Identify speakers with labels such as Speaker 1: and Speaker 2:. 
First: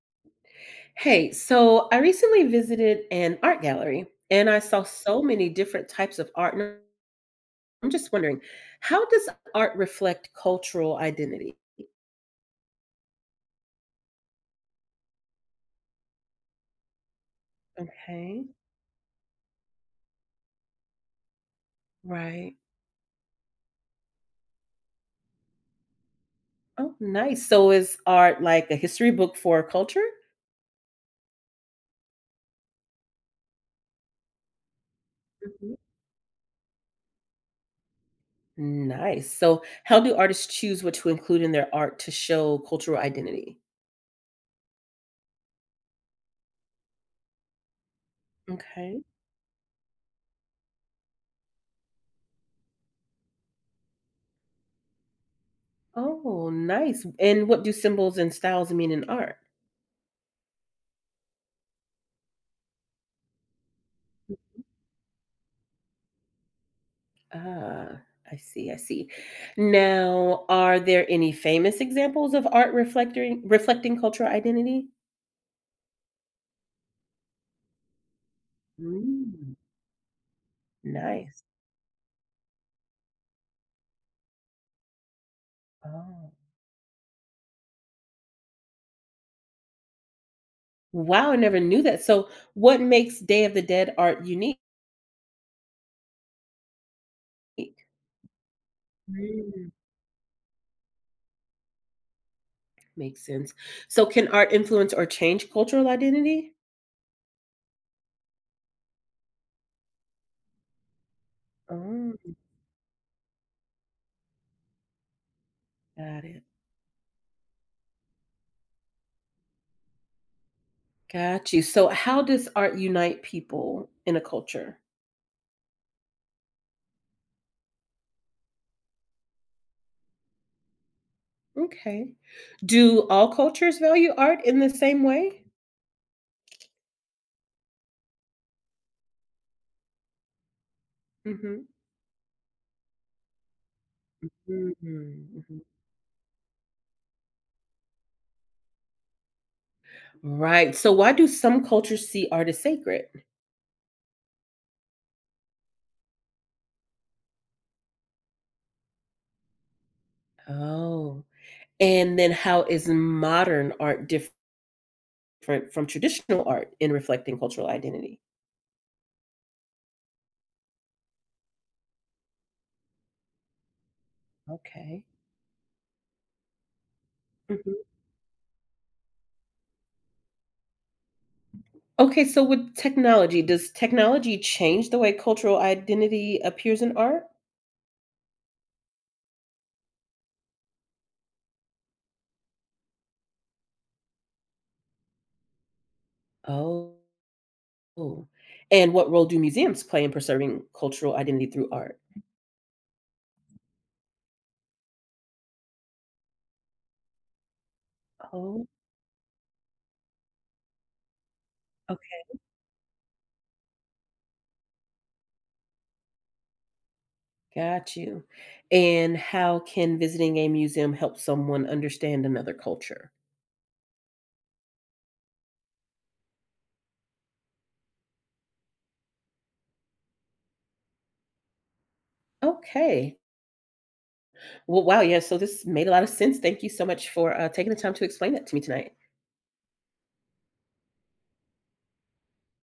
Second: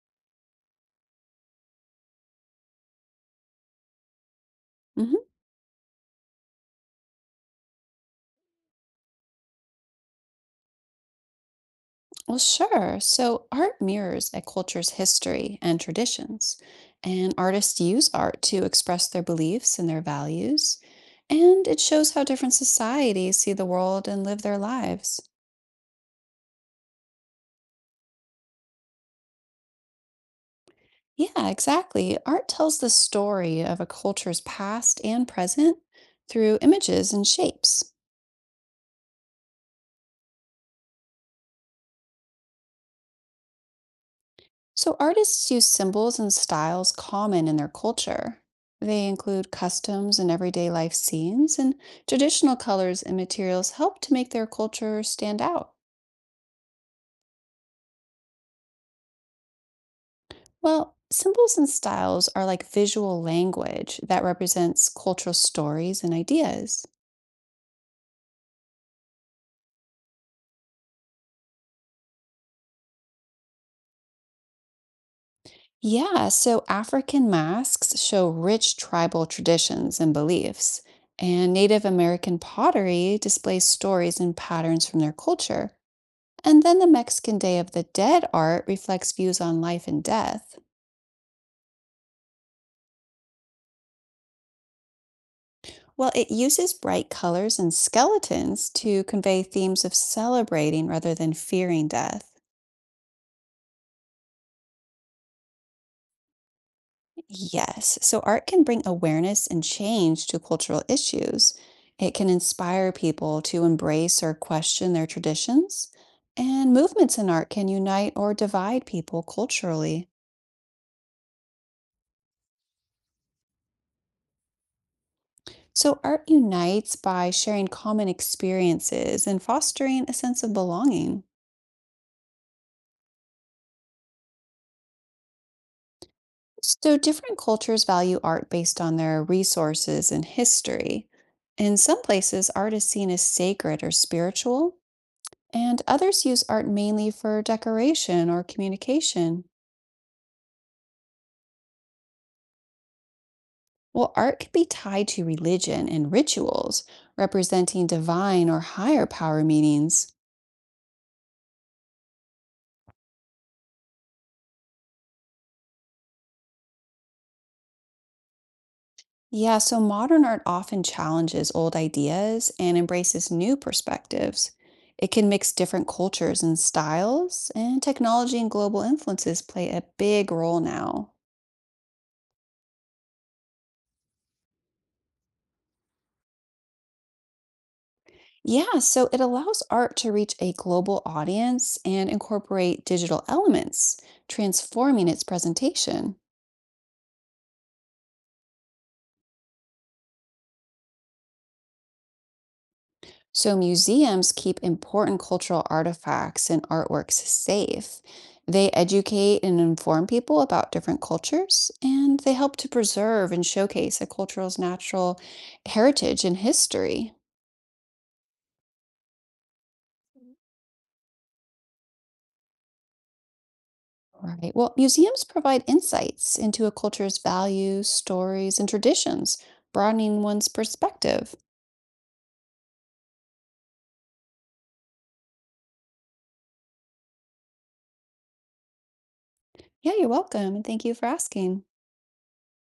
Speaker 1: Hey, so I recently visited an art gallery and I saw so
Speaker 2: hmm
Speaker 1: many different types of art. And I'm just wondering, how does art reflect cultural identity?
Speaker 2: Well, sure. So, art mirrors a culture's history and traditions, and artists use art
Speaker 1: Okay,
Speaker 2: to express their beliefs and their values, and it shows how
Speaker 1: right.
Speaker 2: different societies see the world and live their lives.
Speaker 1: Oh, nice. So is art like a history book for culture?
Speaker 2: Yeah, exactly. Art tells the story of a culture's past and
Speaker 1: Mhm.
Speaker 2: present through images and shapes.
Speaker 1: Nice. So how do artists choose what to include in their art to show cultural identity?
Speaker 2: So, artists use symbols and styles common in their culture.
Speaker 1: Okay.
Speaker 2: They include customs and everyday life scenes, and traditional colors and materials help to make their culture stand out.
Speaker 1: Oh, nice. And what do symbols and styles mean in art?
Speaker 2: Well, symbols and styles are like visual language that represents cultural stories and ideas.
Speaker 1: Ah, I see, I see. Now, are there any famous examples of art reflecting cultural identity?
Speaker 2: Yeah, so African masks show rich tribal
Speaker 1: Mm,
Speaker 2: traditions and beliefs,
Speaker 1: nice.
Speaker 2: and Native American pottery displays stories and patterns from their culture.
Speaker 1: Oh.
Speaker 2: And then the Mexican Day of the Dead art reflects views on life and death.
Speaker 1: Wow, I never knew that. So, what makes Day of the Dead art unique?
Speaker 2: Well, it uses bright colors and skeletons to convey
Speaker 1: Mm,
Speaker 2: themes of celebrating rather than fearing death.
Speaker 1: makes sense. So, can art influence or change cultural identity?
Speaker 2: Yes, so art can bring awareness and change to cultural issues.
Speaker 1: Oh,
Speaker 2: It can inspire people to embrace or question their traditions.
Speaker 1: got it.
Speaker 2: And movements in art can unite or divide people culturally.
Speaker 1: Got you. So, how does art unite people in a culture?
Speaker 2: So, art unites by sharing common experiences and fostering a sense of belonging.
Speaker 1: Okay. Do all cultures value art in the same way?
Speaker 2: So, different cultures value art based on their resources and history.
Speaker 1: Hmm.
Speaker 2: In some places, art is seen as sacred or
Speaker 1: Mhm,
Speaker 2: spiritual,
Speaker 1: mhm.
Speaker 2: and others use art mainly for decoration or communication.
Speaker 1: Right, so why do some cultures see art as sacred?
Speaker 2: Well, art can be tied to religion and rituals, representing divine or higher power meanings.
Speaker 1: Oh, and then how is modern art different from traditional art in reflecting cultural identity?
Speaker 2: Yeah, so modern art often challenges old ideas and embraces new perspectives.
Speaker 1: Okay.
Speaker 2: It can mix different cultures and styles,
Speaker 1: Mhm.
Speaker 2: and technology and global influences play a big role now.
Speaker 1: Okay, so with technology, does technology change the way cultural identity appears in art?
Speaker 2: Yeah, so it allows art to reach a global audience and incorporate digital elements, transforming its presentation.
Speaker 1: Oh. And what role do museums play in preserving cultural identity through art?
Speaker 2: So, museums keep important cultural artifacts and artworks safe.
Speaker 1: Oh,
Speaker 2: They educate and inform people about different cultures,
Speaker 1: okay.
Speaker 2: and they help to preserve and showcase a cultural's natural heritage and history.
Speaker 1: Got you. And how can visiting a museum help someone understand another culture?
Speaker 2: Right. Well, museums provide insights into a culture's values, stories, and traditions, broadening one's perspective.
Speaker 1: Okay. Well, wow. Yeah. So this made a lot of sense. Thank you so much for taking the time to explain that to me tonight.
Speaker 2: Yeah, you're welcome, and thank you for asking.